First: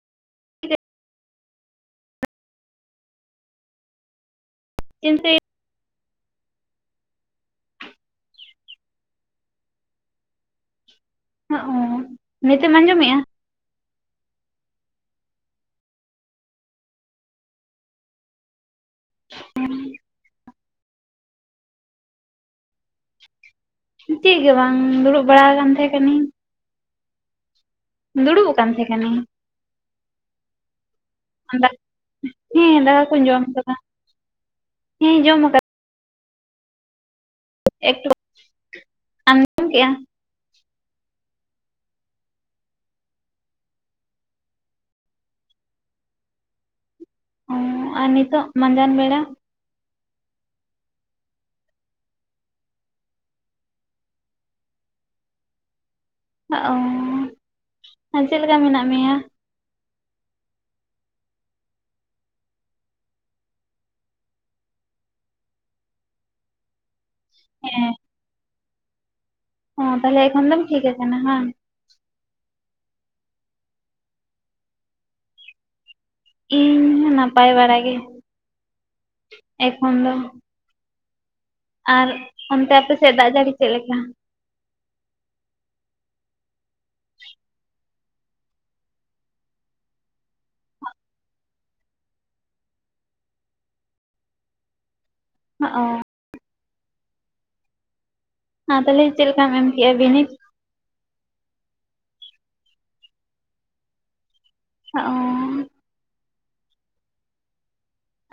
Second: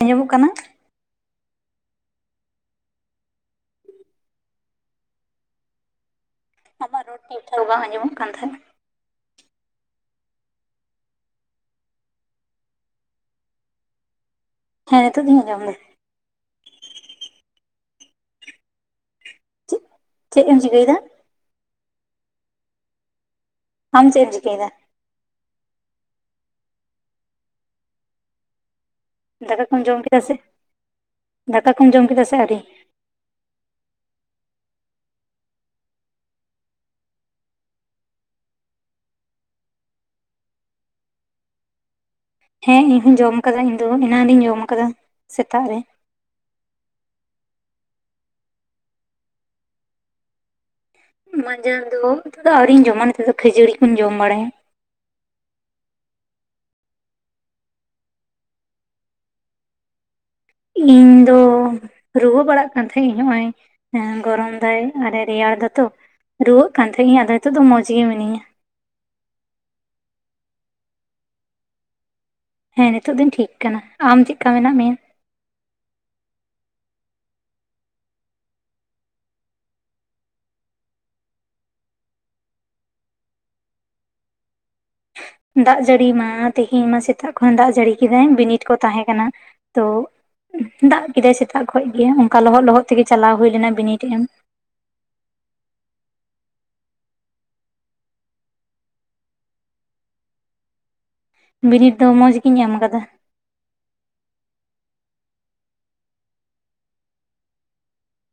ᱟᱸᱡᱚᱢᱚᱜ ᱠᱟᱱᱟ? ᱮᱱᱛᱮ ᱟᱢᱟᱜ ᱨᱚᱲ ᱫᱚ ᱴᱷᱤᱠ-ᱴᱷᱟᱠ ᱵᱟᱝ ᱟᱸᱡᱚᱢᱚᱜ ᱠᱟᱱ ᱛᱟᱦᱮᱱᱟ᱾ ᱦᱚᱸᱜ-ᱚ ᱱᱤᱛᱮᱢ ᱟᱸᱡᱚᱢᱮᱜᱼᱟ? ᱦᱮᱸ ᱱᱤᱛᱚᱜ ᱫᱩᱧ ᱟᱸᱚᱢ ᱮᱫᱟ᱾ ᱪᱮᱫ ᱦᱩᱸ ᱪᱮᱫ ᱮᱢ ᱪᱤᱠᱟᱹᱭᱮᱫᱟ? ᱟᱢ ᱪᱮᱫ ᱮᱢ ᱜᱮ ᱪᱤᱠᱟᱹᱭᱮᱫᱟ ᱵᱟᱝ ᱫᱩᱲᱩᱵ ᱵᱟᱲᱟ ᱟᱠᱟᱱ ᱛᱟᱦᱮᱸ ᱠᱟᱱᱤᱧ ᱫᱩᱲᱩᱵ ᱟᱠᱟᱱ ᱛᱟᱦᱮᱸ ᱠᱟᱱᱤᱧ ᱫᱟᱠᱟ ᱠᱚᱢ ᱡᱚᱢ ᱠᱮᱫᱟ ᱥᱮ ᱫᱟᱠᱟ [unintelligible] ᱠᱚᱢ ᱡᱚᱢ ᱠᱮᱫᱟ ᱥᱮ ᱟᱹᱣᱨᱤ ᱦᱮᱸ ᱫᱟᱠᱟ ᱠᱚᱧ ᱡᱚᱢᱫᱟ᱾ [unintelligible] ᱦᱮᱸ ᱡᱚᱢ ᱠᱟᱫᱟ᱾ ᱮᱠᱴᱩ ᱟᱢ ᱡᱚᱢ ᱠᱮᱜ-ᱟ? ᱦᱮᱸ ᱤᱧ ᱦᱚᱸᱧ ᱡᱚᱢ ᱟᱠᱟᱫᱟ ᱤᱧ ᱫᱚ ᱮᱱᱟᱱ ᱨᱤᱧ ᱡᱚᱢ ᱠᱟᱫᱟ ᱥᱮᱛᱟᱜ ᱨᱮ ᱾ ᱚ, ᱟᱨ ᱱᱤᱛᱚᱜ ᱢᱟᱸᱡᱟᱱ ᱵᱮᱲᱟ? ᱢᱟᱡᱟᱱ ᱫᱚ ᱱᱤᱛᱚᱜ ᱫᱚ ᱟᱹᱣᱨᱤᱧ ᱡᱚᱢᱟ ᱱᱤᱛᱚᱜ ᱫᱚ ᱠᱷᱟᱹᱡᱟᱹᱲᱤ ᱠᱚᱧ ᱡᱚᱢ ᱵᱟᱲᱟᱭᱟ ᱾ ᱚ, ᱟᱨ ᱪᱮᱫ ᱞᱮᱠᱟ ᱢᱮᱱᱟᱜ ᱢᱮᱭᱟ? ᱤᱧ ᱫᱚ, ᱨᱩᱣᱟᱹ ᱵᱟᱲᱟᱜ ᱠᱟᱱ ᱛᱟᱦᱮᱸᱜ ᱤᱧ ᱦᱚᱜᱼ ᱚᱭ ᱦᱮᱸ ᱜᱚᱨᱚᱢ ᱫᱟᱭ ᱟᱨᱮ ᱨᱮᱭᱟᱲ ᱫᱟᱛᱚ ᱨᱩᱣᱟᱹᱜ ᱠᱟᱱ ᱛᱟᱦᱮᱸᱜ ᱤᱧ ᱟᱫᱚ ᱦᱤᱛᱚᱜ ᱫᱚ ᱢᱚᱸᱡᱽ ᱦᱮᱸ ᱜᱮ ᱢᱤᱱᱟᱹᱧᱟ᱾ ᱚ ᱛᱟᱦᱚᱞᱮ ᱮᱠᱷᱚᱱ ᱫᱚᱢ ᱴᱷᱤᱠ ᱟᱠᱟᱱᱟ ᱦᱟᱝ ᱾ ᱦᱮᱸ ᱱᱤᱛᱚᱜ ᱫᱚᱧ ᱴᱷᱤᱠ ᱠᱟᱱᱟ ᱾ ᱟᱢ ᱪᱮᱫ ᱞᱮᱠᱟ ᱢᱮᱱᱟᱜ ᱢᱮᱭᱟ? ᱤᱧ ᱦᱚᱸ ᱱᱟᱯᱟᱭ ᱵᱟᱲᱟ ᱜᱮ, ᱮᱠᱷᱚᱱ ᱫᱚ ᱾ ᱟᱨ ᱚᱱᱛᱮ ᱟᱯᱮ ᱥᱮᱫ ᱫᱟᱜ ᱡᱟᱹᱲᱤ ᱪᱮᱫ ᱞᱮᱠᱟ? ᱫᱟᱜ ᱡᱟᱹᱲᱤ ᱢᱟ ᱛᱮᱦᱮᱧ ᱢᱟ ᱥᱮᱛᱟᱜ ᱠᱷᱚᱱ ᱫᱟᱜ ᱡᱟᱹᱲᱤ ᱠᱮᱫᱟᱭ ᱵᱤᱱᱤᱰ ᱠᱚ ᱛᱟᱦᱮᱸ ᱠᱟᱱᱟ ᱛᱚ ᱫᱟᱜ ᱠᱮᱫᱟᱭ ᱥᱮᱛᱟᱜ ᱠᱷᱚᱡ ᱜᱮ, ᱚᱱᱠᱟ ᱞᱚᱦᱚᱫ ᱞᱚᱦᱚᱫ ᱛᱮᱜᱮ ᱪᱟᱞᱟᱣ ᱦᱩᱭ ᱞᱮᱱᱟ ᱵᱤᱱᱤᱰ ᱮᱢ ᱾ ᱦᱚᱸᱜ ᱚ ᱾ ᱟᱨ ᱛᱟᱦᱚᱞᱮ ᱪᱮᱫ ᱞᱮᱠᱟᱢ ᱮᱢ ᱠᱮᱜᱼᱟ ᱵᱤᱱᱤᱰ? ᱵᱤᱱᱤᱰ ᱫᱚ ᱢᱚᱸᱡᱽ ᱜᱤᱧ ᱮᱢ ᱠᱟᱫᱟ ᱾ ᱚ ᱾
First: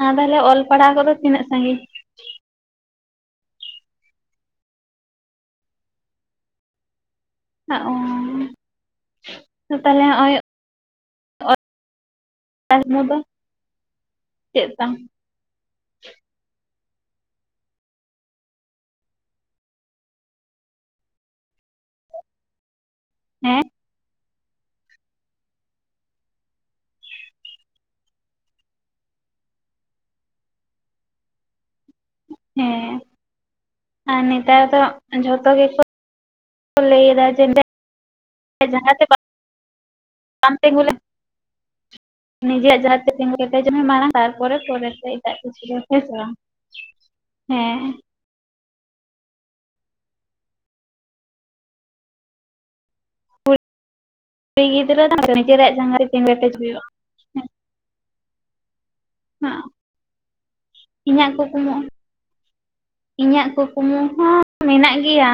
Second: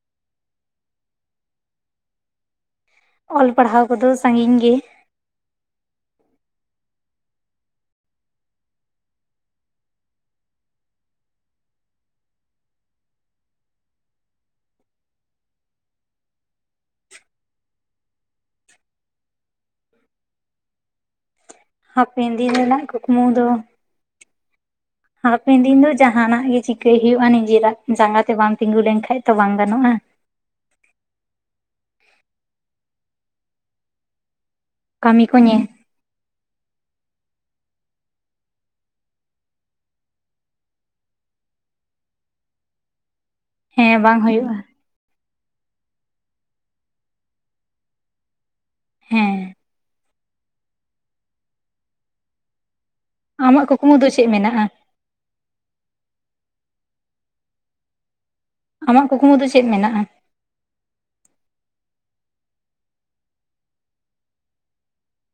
ᱟ ᱛᱟᱦᱚᱞᱮ ᱚᱞ ᱯᱟᱲᱦᱟᱣ ᱠᱚᱫᱚ ᱛᱤᱱᱟᱹᱜ ᱥᱟᱹᱜᱤᱧ? ᱚᱞ ᱯᱟᱲᱦᱟᱣ ᱠᱚᱫᱚ ᱥᱟᱹᱜᱤᱧ ᱜᱮ ᱾ ᱚ, ᱛᱟᱦᱚᱞᱮ ᱦᱚᱜᱼᱚᱭ [unintelligible] ᱫᱚ ᱪᱮᱫ ᱛᱟᱢ? ᱦᱟᱯᱮᱱ ᱫᱤᱱ ᱨᱮᱱᱟᱜ ᱠᱩᱠᱢᱩ ᱫᱚ ᱦᱮᱸ ᱦᱟᱯᱮᱱ ᱫᱤᱱ ᱫᱚ ᱡᱟᱦᱟᱸᱱᱟᱜ ᱜᱮ ᱪᱤᱠᱟᱹᱭ ᱦᱩᱭᱩᱜᱼᱟ ᱱᱤᱡᱮᱨᱟᱜ ᱡᱟᱸᱜᱟ ᱛᱮ ᱵᱟᱢ ᱛᱤᱜᱩ ᱞᱮᱱᱠᱷᱟᱡ ᱛᱚ ᱵᱟᱝ ᱜᱟᱱᱚᱜᱼᱟ᱾ ᱦᱮᱸ, ᱟᱨ ᱱᱮᱛᱟᱨ ᱫᱚ ᱠᱟᱹᱢᱤ ᱠᱚ ᱡᱷᱚᱛᱚ ᱧᱮᱞ ᱜᱮᱠᱚ ᱞᱟᱹᱭᱮᱫᱟ ᱡᱮ [unintelligible] ᱡᱟᱸᱜᱟ ᱛᱮ ᱵᱟᱢ ᱛᱤᱸᱜᱩ ᱞᱮᱱ [unintelligible] ᱱᱤᱡᱮᱨᱟᱜ ᱡᱟᱸᱜᱟ ᱛᱸᱤᱜᱩ ᱠᱮᱡᱮᱡ ᱢᱮ ᱦᱮᱸ ᱢᱟᱲᱟᱝ ᱵᱟᱝ ᱦᱩᱭᱩᱜᱼᱟ ᱛᱟᱨᱯᱚᱨᱮ ᱯᱚᱨᱮ ᱛᱮ ᱮᱴᱟᱜ ᱠᱤᱪᱷᱩ ᱫᱚ ᱦᱮᱸ ᱥᱮ ᱵᱟᱝ? ᱦᱮᱸ ᱾ ᱦᱮᱸ ᱾ ᱟᱢᱟᱜ ᱠᱩᱲᱤ ᱠᱩᱠᱢᱩ ᱫᱚ ᱪᱮᱫ ᱢᱮᱱᱟᱜᱼᱟ? [unintelligible] ᱱᱤᱡᱮᱨᱟᱜ ᱡᱟᱸᱜᱟ ᱨᱮ ᱛᱤᱸᱜᱩ ᱠᱮᱴᱮᱡ ᱦᱩᱭᱩᱜᱼᱟ᱾ ᱟᱢᱟᱜ ᱠᱩᱠᱢᱩ ᱫᱚ ᱪᱮᱫ ᱢᱮᱱᱟᱜᱼᱟ? ᱤᱧᱟᱹᱜ ᱠᱩᱠᱢᱩ ᱤᱧᱟᱹᱜ ᱠᱩᱠᱢᱩ ᱦᱚᱸ ᱢᱮᱱᱟᱜ ᱜᱮᱭᱟ,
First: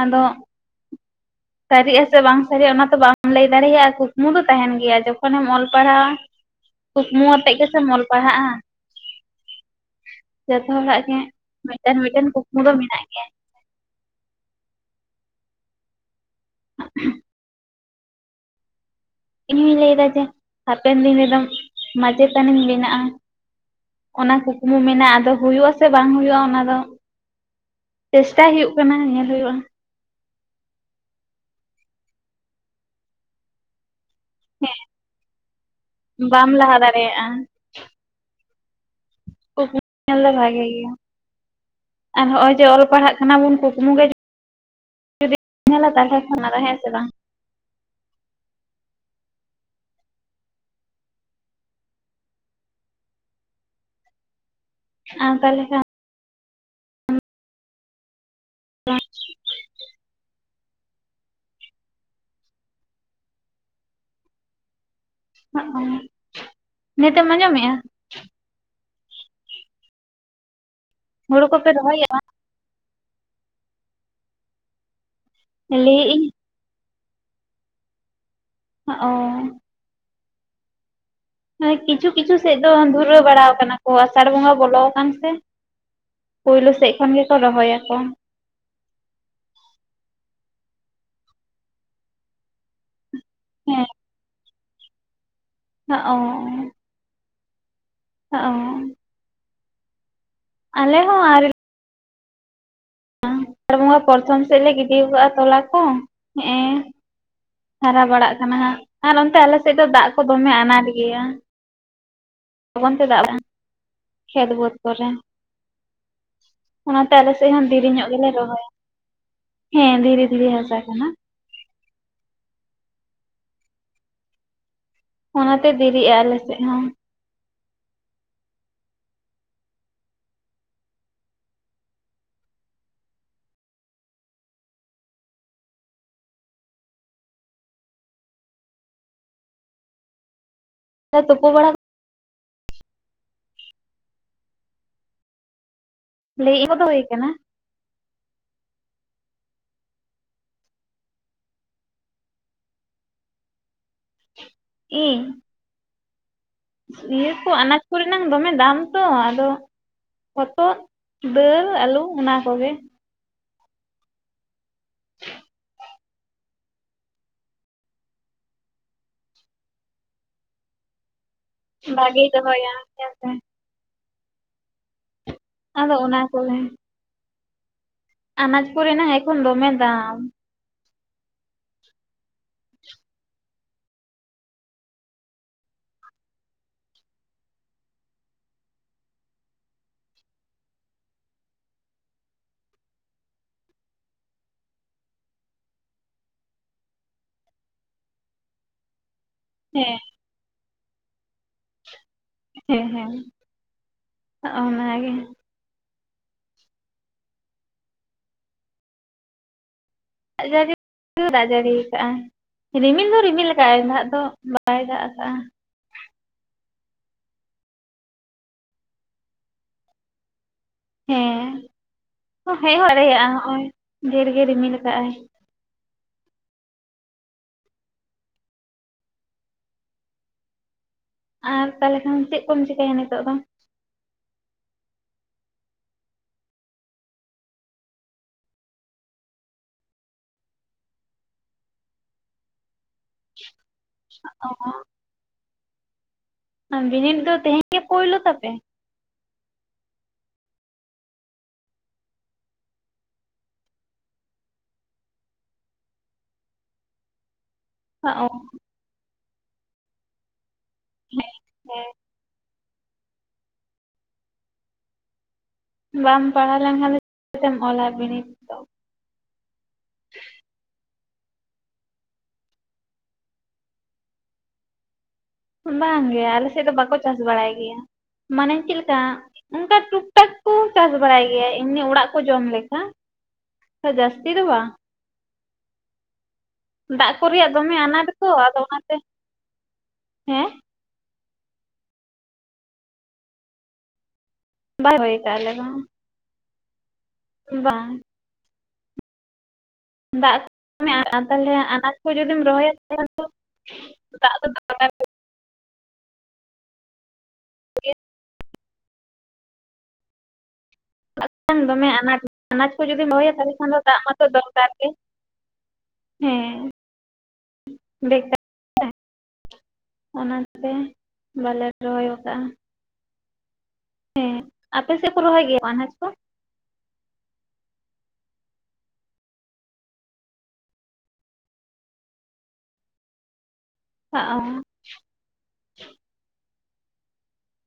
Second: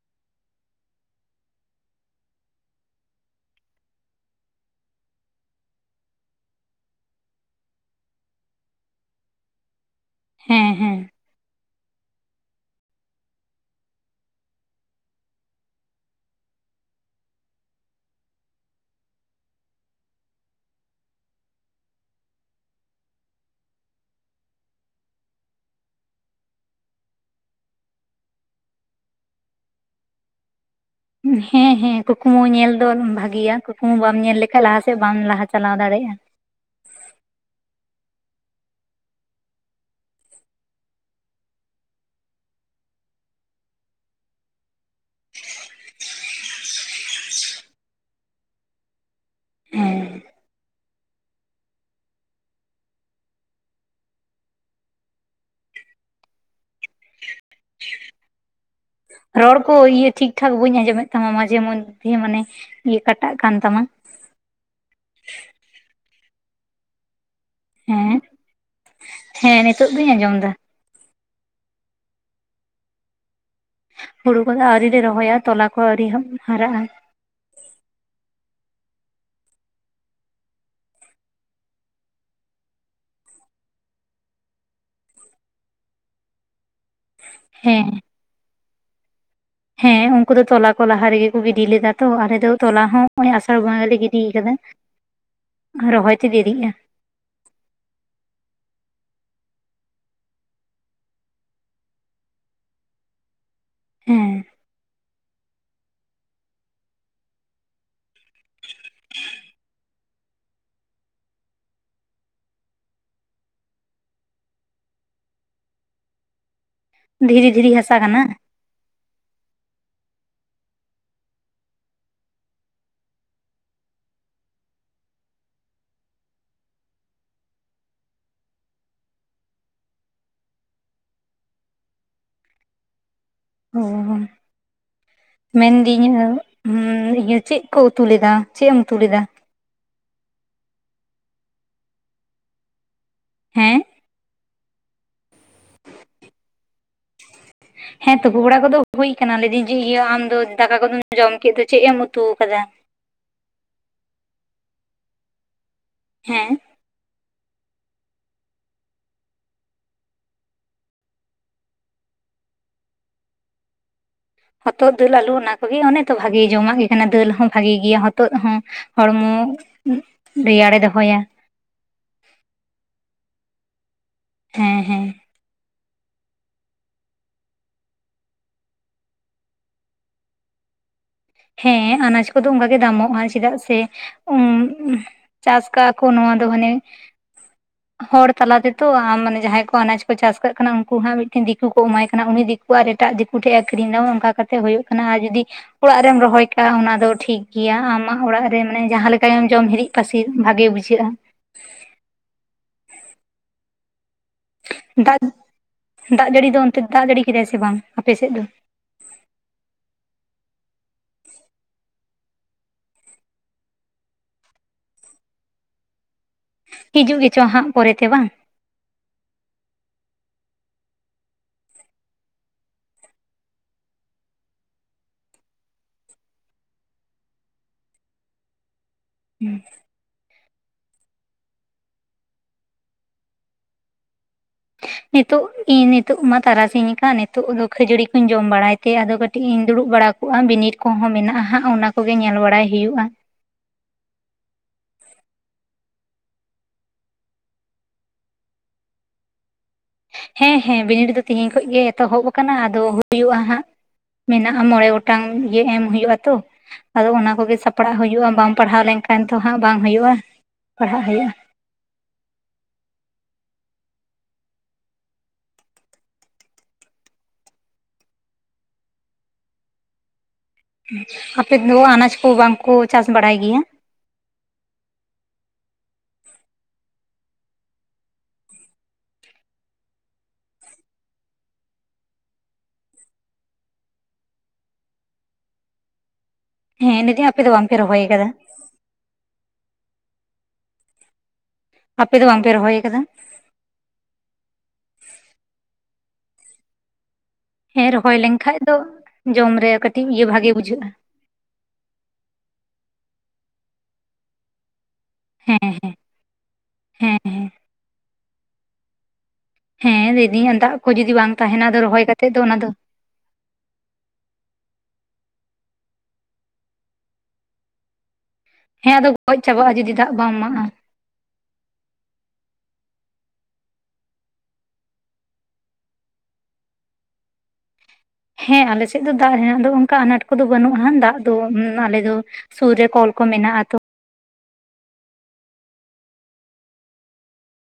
ᱟᱫᱚ ᱥᱟᱹᱨᱤᱜ ᱟ ᱥᱮ ᱵᱟᱝ ᱥᱟᱹᱨᱤᱜᱼᱟ ᱚᱱᱟ ᱛᱚ ᱵᱟᱢ ᱞᱟᱹᱭ ᱫᱟᱲᱮᱭᱟᱜᱼᱟ ᱠᱩᱠᱢᱩ ᱫᱚ ᱛᱟᱦᱮᱱ ᱜᱮᱭᱟ ᱡᱚᱠᱷᱚᱱᱮᱢ ᱚᱞ ᱯᱟᱲᱦᱟᱣᱟ ᱠᱩᱠᱢᱩ ᱟᱛᱮᱜ ᱜᱮᱥᱮᱢ ᱚᱞ ᱯᱟᱲᱦᱟᱜᱼᱟ᱾ ᱦᱮᱸ ᱡᱚᱛᱚ ᱦᱮᱸ ᱦᱚᱲᱟᱜ ᱜᱮ ᱢᱤᱫᱴᱮᱱ ᱢᱤᱫᱴᱮᱱ ᱠᱩᱠᱢᱩ ᱫᱚ ᱢᱮᱱᱟᱜ ᱜᱮᱭᱟ ᱾ [inaudible] ᱤᱧ ᱦᱩᱧ ᱞᱟᱹᱭ ᱮᱫᱟ ᱡᱮ ᱦᱟᱯᱮᱱ ᱫᱤᱱ ᱨᱮᱫᱚ ᱢᱟᱪᱮᱛᱟᱱᱤᱧ ᱵᱮᱱᱟᱜᱼᱟ ᱾ ᱚᱱᱟ ᱠᱩᱠᱢᱩ ᱢᱮᱱᱟᱜᱼᱟ ᱟᱫᱚ ᱦᱩᱭᱩᱜ ᱟᱥᱮ ᱵᱟᱝ ᱦᱩᱭᱩᱜᱼᱟ ᱚᱱᱟ ᱫᱚ ᱪᱮᱥᱴᱟᱭ ᱦᱩᱭᱩᱜ ᱠᱟᱱᱟ ᱧᱮᱞ ᱦᱩᱭᱩᱜᱼᱟ ᱾ ᱦᱮᱸ ᱦᱮᱸ ᱠᱩᱠᱢᱩ ᱧᱮᱞ ᱫᱚ ᱵᱷᱟᱜᱮᱭᱟ, ᱠᱩᱠᱢᱩ ᱵᱟᱢ ᱧᱮᱞ ᱞᱮ ᱠᱷᱟᱡ ᱦᱮᱸ ᱞᱟᱦᱟ ᱥᱮᱜ ᱵᱟᱢ ᱞᱟᱦᱟ ᱪᱟᱞᱟᱣ ᱫᱟᱲᱮᱜᱼᱟ ᱾ ᱵᱟᱢ ᱞᱟᱦᱟ ᱫᱟᱲᱮᱭᱟᱜᱼᱟ ᱾ ᱠᱩᱠᱢᱩ ᱧᱮᱞ ᱫᱚ ᱵᱷᱟᱜᱮ ᱜᱮᱭᱟ ᱾ ᱟᱨ ᱦᱚᱸᱜᱼᱚᱭ ᱡᱮ ᱚᱞ ᱯᱟᱲᱦᱟᱜ ᱠᱟᱱᱟ ᱵᱩᱱ ᱠᱩᱠᱢᱩ ᱜᱮ ᱡᱩᱫᱤ [unintelligible] ᱧᱮᱞᱟ ᱛᱟᱦᱞᱮ ᱠᱷᱟᱱ ᱟᱫᱚ ᱦᱮᱸ ᱥᱮ ᱵᱟᱝ? ᱦᱮᱸ ᱟᱨ ᱛᱟᱦᱞᱮ ᱠᱷᱟᱱ ᱨᱚᱲ ᱠᱚ ᱤᱭᱟᱹ ᱴᱷᱤᱠ ᱴᱷᱟᱠ ᱵᱟᱹᱧ ᱟᱸᱡᱚᱢᱮᱫ ᱛᱟᱢᱟ ᱢᱟᱡᱷᱮ ᱢᱚᱫᱽᱫᱷᱮ ᱢᱟᱱᱮ ᱤᱭᱟᱹ ᱠᱟᱴᱟᱜ ᱠᱟᱱ ᱛᱟᱢᱟ ᱾ [unintelligible] ᱱᱤᱛ ᱮᱢ ᱟᱸᱡᱚᱢᱮᱜᱼᱟ? ᱦᱮᱸ, ᱦᱮᱸ ᱱᱤᱛᱚᱜ ᱫᱩᱧ ᱟᱸᱡᱚᱢ ᱫᱟ ᱾ ᱦᱩᱲᱩ ᱠᱚᱯᱮ ᱨᱚᱦᱚᱭ [unintelligible] ᱦᱩᱲᱩ ᱠᱚᱫᱚ ᱟᱣᱨᱤ ᱞᱮ ᱨᱚᱦᱚᱭᱟ, ᱛᱚᱞᱟ ᱠᱚ ᱵᱟᱝ ᱟᱹᱣᱨᱤ ᱞᱟᱹᱭᱮᱜ ᱦᱟᱸᱜ ᱟᱹᱧ ᱦᱟᱨᱟᱜᱼᱟ ᱾ ᱚᱻ ᱾ ᱠᱤᱪᱷᱩ ᱠᱤᱪᱷᱩ ᱥᱮᱫ ᱫᱚ ᱫᱷᱩᱨᱟᱹᱣ ᱵᱟᱲᱟ ᱟᱠᱟᱱᱟ ᱠᱚ ᱟᱥᱟᱲ ᱵᱚᱸᱜᱟ ᱵᱚᱞᱚ ᱟᱠᱟᱱ ᱥᱮ ᱯᱳᱭᱞᱳ ᱥᱮᱫ ᱠᱷᱚᱱ ᱜᱮᱠᱚ ᱨᱚᱦᱚᱭ ᱦᱮᱸ ᱟᱠᱚ ᱾ ᱦᱮᱸ ᱩᱱᱠᱩ ᱫᱚ ᱛᱚᱞᱟ ᱠᱚ ᱞᱟᱦᱟ ᱨᱮᱜᱮ ᱠᱚ ᱜᱤᱰᱤ ᱞᱮᱫᱟ ᱛᱚ, ᱟᱞᱮ ᱫᱚ ᱛᱚᱞᱟ ᱦᱚᱸ ᱚᱱᱮ ᱟᱥᱟᱲ ᱵᱚᱸᱜᱟᱞᱮ ᱜᱤᱰᱤᱭ ᱠᱟᱫᱟ, ᱚ ᱨᱚᱦᱚᱭ ᱛᱮ ᱫᱮᱨᱤᱜᱼᱟ ᱾ ᱚᱻ ᱾ ᱟᱞᱮ ᱦᱚᱸ ᱟᱹᱣᱨᱤ ᱟᱥᱟᱲ ᱵᱚᱸᱜᱟ ᱦᱮᱸ ᱯᱚᱨᱛᱷᱚᱢ ᱥᱮᱫ ᱞᱮ ᱜᱤᱰᱤᱭ ᱠᱟᱜᱼᱟ ᱛᱚᱞᱟ ᱠᱚ ᱦᱮᱸᱜᱼᱮ ᱦᱟᱨᱟ ᱵᱟᱲᱟᱜ ᱠᱟᱱᱟ ᱦᱟᱸᱜ ᱟᱨ ᱚᱱᱛᱮ ᱟᱞᱮ ᱥᱮᱫ ᱫᱚ ᱫᱟᱜ ᱠᱚ ᱫᱚᱢᱮ ᱟᱱᱟᱴ ᱜᱮᱭᱟ ᱾ ᱞᱚᱜᱚᱱ ᱛᱮ ᱫᱟᱜ ᱵᱟᱝ [unintelligible] ᱠᱷᱮᱛ ᱵᱟᱹᱫᱽ ᱠᱚᱨᱮ ᱾ ᱚᱱᱟᱛᱮ ᱟᱞᱮ ᱫᱷᱤᱨᱤ ᱥᱮᱜ ᱦᱚᱸ ᱫᱷᱤᱨᱤ ᱫᱤᱨᱤ ᱦᱟᱥᱟ ᱧᱚᱜ ᱠᱟᱱᱟ ᱜᱮᱞᱮ ᱨᱚᱦᱚᱭᱟ ᱾ ᱦᱮᱸ ᱫᱷᱤᱨᱤ ᱫᱷᱤᱨᱤ ᱦᱟᱥᱟ ᱠᱟᱱᱟ ᱾ ᱚᱱᱟ ᱛᱮ ᱫᱮᱨᱤᱜᱼᱟ ᱟᱞᱮ ᱥᱮᱜ ᱦᱚᱸ ᱾ ᱚ ᱾ ᱢᱮᱱᱫᱤᱧ ᱦᱩᱸ ᱤᱭᱟᱹ ᱪᱮᱫ ᱠᱩ ᱩᱛᱩ ᱞᱮᱫᱟ? ᱪᱮᱫ ᱮᱢ ᱩᱛᱩ ᱞᱮᱫᱟ? ᱛᱳᱯᱳ ᱵᱟᱲᱟ ᱦᱮᱸ ᱞᱟᱹᱭ [unintelligible] ᱫᱚ ᱦᱩᱭ ᱠᱟᱱᱟ ᱾ ᱦᱮᱸ ᱛᱩᱯᱩ ᱵᱟᱲᱟ ᱠᱚᱫᱚ ᱦᱩᱭ ᱠᱟᱱᱟ ᱞᱟᱹᱭ ᱫᱟᱹᱧ ᱡᱮ ᱤᱭᱟᱹ ᱟᱢᱫᱚ ᱫᱟᱠᱟ ᱠᱚᱫᱚᱢ ᱡᱚᱢ ᱠᱮᱫ ᱫᱚ ᱪᱮᱫ ᱮᱢ ᱩᱛᱩᱣ ᱠᱟᱫᱟ? ᱤᱧ? ᱦᱮᱸ ᱾ ᱤᱭᱟᱹ ᱠᱚ, ᱟᱱᱟᱡᱽ ᱠᱚᱨᱮᱱᱟᱝ ᱫᱚᱢᱮ ᱫᱟᱢ ᱛᱚ ᱟᱫᱚ ᱦᱚᱛᱚᱫ, ᱫᱟᱹᱞ, ᱟᱹᱞᱩ ᱚᱱᱟ ᱠᱚᱜᱮ ᱾ ᱦᱚᱛᱚᱫ, ᱫᱟᱹᱞ, ᱟᱹᱞᱩ ᱚᱱᱟ ᱠᱚᱜᱮ ᱚᱱᱮ ᱛᱚ ᱵᱷᱟᱜᱮ ᱡᱚᱢᱟᱜ ᱜᱮ ᱠᱟᱱᱟ ᱫᱟᱹᱞ ᱦᱚᱸ ᱵᱷᱟᱜᱮ ᱜᱮᱭᱟ, ᱦᱚᱛᱚᱫ ᱦᱚᱸ ᱦᱚᱲᱢᱚ ᱨᱮᱭᱟᱲᱮ ᱫᱚᱦᱚᱭᱟ ᱾ ᱵᱷᱟᱜᱮᱹ ᱫᱚᱦᱚᱭᱟ ᱦᱮᱸ ᱥᱮ ᱾ ᱦᱮᱸ ᱦᱮᱸ ᱾ ᱟᱫᱚ ᱚᱱᱟ ᱠᱚᱜᱮ ᱾ ᱟᱱᱟᱡ ᱠᱚᱨᱮᱱᱟᱝ ᱮᱠᱷᱚᱱ ᱫᱚᱢᱮ ᱫᱟᱢ ᱾ ᱦᱮᱸ ᱟᱱᱟᱡ ᱠᱚᱫᱚ ᱚᱝᱠᱟ ᱜᱮ ᱫᱟᱢᱚᱜᱼᱟ, ᱪᱮᱫᱟᱜ ᱥᱮ ᱩᱸ ᱪᱟᱥ ᱠᱟᱜᱼᱟ ᱠᱚ ᱱᱚᱣᱟ ᱫᱚ ᱢᱟᱱᱮ [unintelligible] ᱦᱚᱲ ᱛᱟᱞᱟ ᱛᱮᱛᱚ ᱟᱢ ᱢᱟᱱᱮ ᱡᱟᱸᱦᱟᱸᱭ ᱠᱚ ᱟᱱᱟᱡ ᱠᱚ ᱪᱟᱥ ᱠᱟᱜ ᱠᱟᱱᱟ ᱩᱱᱠᱩ ᱦᱟᱸᱜ ᱢᱤᱫᱴᱮᱱ ᱫᱤᱠᱩ ᱠᱚ ᱮᱢᱟᱭ ᱠᱟᱱᱟ ᱩᱱᱤ ᱫᱤᱠ ᱟᱠᱣᱟᱜ ᱟᱨᱚ ᱮᱴᱟᱜ ᱫᱤᱠᱩ ᱴᱷᱮᱡ ᱮ ᱟᱠᱷᱨᱤᱧ ᱫᱟ ᱚᱱᱠᱟ ᱠᱟᱛᱮ ᱦᱩᱭᱩᱜ ᱠᱟᱱᱟ ᱟᱨ ᱡᱩᱫᱤ ᱚᱲᱟᱜ ᱨᱮᱢ ᱨᱚᱦᱚᱭ ᱠᱟᱜ-ᱟ ᱚᱱᱟ ᱫᱚ ᱴᱷᱤᱠ ᱜᱮᱭᱟ ᱟᱢᱟᱜ ᱚᱲᱟᱜ ᱨᱮ ᱢᱟᱱᱮ ᱡᱟᱦᱟᱸ ᱞᱮᱠᱟ ᱜᱮᱢ ᱡᱚᱢ ᱦᱤᱨᱤᱡ ᱦᱮᱸ ᱯᱟᱥᱤ ᱵᱷᱟᱜᱮ ᱵᱩᱡᱷᱟᱹᱜ-ᱟ ᱾ ᱦᱮᱸ ᱦᱮᱸ ᱾ ᱫᱟᱜ, ᱫᱟᱜ ᱡᱟᱹᱲᱤ ᱫᱚ ᱚᱱᱛᱮ ᱫᱟᱜ ᱡᱟᱹᱲᱤ ᱠᱮᱫᱟᱭ ᱥᱮ ᱵᱟᱝ ᱟᱯᱮ ᱥᱮᱫ ᱫᱚ? ᱫᱟᱜ ᱡᱟᱹᱲᱤ [inaudible] ᱫᱟᱜ ᱡᱟᱹᱲᱤ ᱟᱠᱟᱜ-ᱟ ᱾ ᱨᱤᱢᱤᱞ ᱫᱚ ᱨᱤᱢᱤᱞ ᱟᱠᱟᱜ ᱟᱭ ᱫᱟᱜ ᱫᱚ ᱵᱟᱭ ᱫᱟᱜ ᱠᱟᱜ-ᱟ ᱾ ᱦᱤᱡᱩᱜ ᱜᱮᱪᱚ ᱦᱟᱸᱜ ᱯᱚᱨᱮᱛᱮ ᱵᱟᱝ? ᱦᱮᱸ ᱦᱮᱡ ᱦᱚᱸ ᱫᱟᱲᱮᱭᱟᱜ-ᱟ, ᱦᱚᱜ-ᱚᱭ ᱰᱷᱮᱨ ᱜᱮ ᱨᱤᱢᱤᱞ ᱟᱠᱟᱜ-ᱟᱭ ᱾ ᱦᱩᱸ ᱾ ᱟᱨ ᱛᱟᱦᱚᱞᱮ ᱠᱷᱟᱱ ᱪᱮᱫ ᱠᱚᱢ ᱪᱤᱠᱟᱹᱭᱟ ᱱᱤᱛᱚᱜ ᱫᱚ? ᱱᱤᱛᱚᱜ ᱤᱧ ᱱᱤᱛᱚᱜ ᱢᱟ ᱛᱟᱨᱟᱥᱤᱧ ᱟᱠᱟᱱ ᱱᱤᱛᱳᱜ ᱫᱚ ᱠᱷᱟᱹᱡᱟᱹᱲᱤ ᱠᱚᱧ ᱡᱚᱢ ᱵᱟᱲᱟᱭ ᱛᱮ ᱟᱫᱚ ᱠᱟᱹᱴᱤᱡ ᱤᱧ ᱫᱩᱲᱩᱵ ᱵᱟᱲᱟ ᱠᱚᱜ-ᱟ, ᱵᱤᱱᱤᱰ ᱠᱚᱦᱚᱸ ᱢᱮᱱᱟᱜ-ᱟ ᱦᱟᱸᱜ ᱚᱱᱟ ᱠᱚᱜᱮ ᱧᱮᱞ ᱵᱟᱲᱟᱭ ᱦᱩᱭᱩᱜ-ᱟ ᱾ [inaudible] ᱚ ᱾ [unintelligible] ᱵᱤᱱᱤᱰ ᱫᱚ ᱛᱮᱦᱮᱧ ᱜᱮ ᱯᱳᱭᱞᱳ ᱛᱟᱯᱮ? ᱦᱮᱸ ᱦᱮᱸ ᱵᱤᱱᱤᱰ ᱫᱚ ᱛᱤᱦᱤᱧ ᱠᱷᱚᱡ ᱜᱮ ᱮᱛᱚᱦᱚᱵ ᱟᱠᱟᱱᱟ, ᱟᱫᱚ ᱦᱩᱭᱩᱜᱼᱟ ᱦᱟᱸᱜ᱾ ᱢᱮᱱᱟᱜᱼᱟ ᱢᱚᱬᱮ ᱜᱚᱴᱟᱝ ᱤᱭᱟᱹ ᱮᱢ ᱦᱳᱭᱳᱜ-ᱟ ᱛᱚ ᱟᱫᱚ ᱚᱱᱟ ᱠᱚᱜᱮ ᱥᱟᱯ ᱯᱟᱲᱟᱜ ᱚ ᱦᱩᱭᱩᱜᱼᱟ ᱵᱟᱢ ᱯᱟᱲᱦᱟᱣ ᱞᱮᱱᱠᱷᱟᱱ ᱫᱚ ᱦᱟᱸᱜ ᱵᱟᱝ ᱦᱩᱭᱩᱜᱼᱟ, ᱯᱟᱲᱦᱟᱜ ᱦᱩᱭᱩᱜᱼᱟ᱾ ᱦᱮᱸ ᱦᱮᱸ᱾ ᱵᱟᱢ ᱯᱟᱲᱦᱟᱣ ᱞᱮᱱᱠᱷᱟᱱ ᱫᱚ [inaudible] ᱛᱮᱢ ᱚᱞᱟ ᱵᱤᱱᱤᱰ᱾ ᱫᱚ [inaudible] ᱟᱯᱮ ᱦᱟᱹᱣᱟ ᱟᱱᱟᱪ ᱠᱚ ᱵᱟᱝ ᱠᱚ ᱪᱟᱥ ᱵᱟᱲᱟᱭ ᱜᱮᱭᱟ? ᱵᱟᱝ ᱜᱮ ᱟᱞᱮ ᱥᱮᱜ ᱫᱚ ᱵᱟᱠᱚ ᱪᱟᱥ ᱵᱟᱲᱟᱭ ᱜᱮᱭᱟ᱾ ᱢᱟᱱᱮ ᱪᱤᱞᱠᱟ ᱚᱝᱠᱟ ᱴᱩᱠᱼᱴᱟᱠ ᱠᱚ ᱪᱟᱥ ᱵᱟᱲᱟᱭ ᱜᱮᱭᱟ ᱮᱢᱱᱤ ᱚᱲᱟᱜ ᱠᱚ ᱡᱚᱢ ᱞᱮᱠᱷᱟ᱾ ᱛᱚ ᱡᱟᱹᱥᱛᱤ ᱫᱚ ᱵᱟᱝ᱾ ᱦᱮᱸ ᱫᱟᱜ ᱠᱚ ᱞᱟᱹᱭᱫᱟᱹᱧ ᱟᱯᱮ ᱫᱚ ᱨᱮᱭᱟᱜ ᱵᱟᱝᱯᱮ ᱫᱚᱢᱮ ᱨᱚᱦᱚᱭ ᱟᱱᱟᱴ ᱟᱠᱟᱫᱟ ᱛᱚ ᱟᱫᱚ ᱚᱱᱟᱛᱮ᱾ ᱦᱮᱸ᱾ ᱟᱯᱮ ᱫᱚ ᱵᱟᱝᱯᱮ ᱨᱚᱦᱚᱭ ᱠᱟᱫᱟ? ᱵᱟᱭ ᱦᱚᱭ ᱠᱟ ᱟᱞᱮ ᱫᱚ᱾ ᱵᱟᱝ ᱦᱮᱸ ᱨᱚᱦᱚᱭ ᱞᱮᱱᱠᱷᱟᱡ ᱫᱚ ᱡᱚᱢ ᱠᱟᱹ ᱫᱟᱜ [inaudible] ᱛᱟᱦᱚᱞᱮ ᱟᱱᱟᱪ ᱛᱚ ᱡᱩᱫᱤᱢ ᱨᱚᱦᱚᱭ [inaudible] ᱦᱩᱸ-ᱦᱩᱸ, ᱦᱩᱸ-ᱦᱩᱸ᱾ ᱦᱮᱸ ᱞᱟᱹᱭᱫᱤᱧ ᱚᱱ ᱫᱟᱜ ᱠᱚ ᱡᱩᱫᱤ ᱵᱟᱝ ᱛᱟᱦᱮᱱᱟ ᱟᱫᱚ ᱫᱚᱢᱮ ᱨᱚᱦᱚᱭ ᱟᱱᱟᱴ ᱠᱟᱛᱮᱜ ᱫᱚ ᱚᱱᱟ ᱫᱚ [unintelligible] ᱦᱮᱸ [inaudible] ᱦᱮᱸ ᱟᱫᱚ ᱜᱚᱡ ᱪᱟᱵᱟᱜᱼᱟ ᱡᱩᱫᱤ᱾ ᱫᱟᱜ ᱵᱟᱢ ᱚᱱᱟ ᱮᱢᱟᱜᱼᱟ ᱛᱮ ᱵᱟᱞᱮ ᱨᱚᱦᱚᱭ ᱠᱟᱜᱼᱟ᱾ ᱮᱸ ᱟᱯᱮ ᱥᱮᱜ ᱠᱚ ᱨᱚᱦᱚᱭ ᱜᱮᱭᱟ ᱟᱱᱟᱡ ᱠᱚ? ᱦᱮᱸ ᱟᱞᱮ ᱥᱮᱜ ᱫᱚ ᱫᱟᱜ ᱦᱮᱱᱟᱜ ᱫᱚ ᱚᱱᱠᱟ ᱟᱱᱟᱴ ᱠᱚᱫᱚ ᱵᱟᱹᱱᱩᱜᱼᱟ ᱦᱟᱸᱜ ᱫᱟᱜ ᱫᱚ, ᱩᱢ ᱟᱞᱮ ᱫᱚ ᱥᱩᱨ ᱨᱮ ᱠᱚᱞ ᱠᱚ ᱢᱮᱱᱟᱜᱼᱟ ᱛᱚ᱾ ᱟᱸᱼᱟ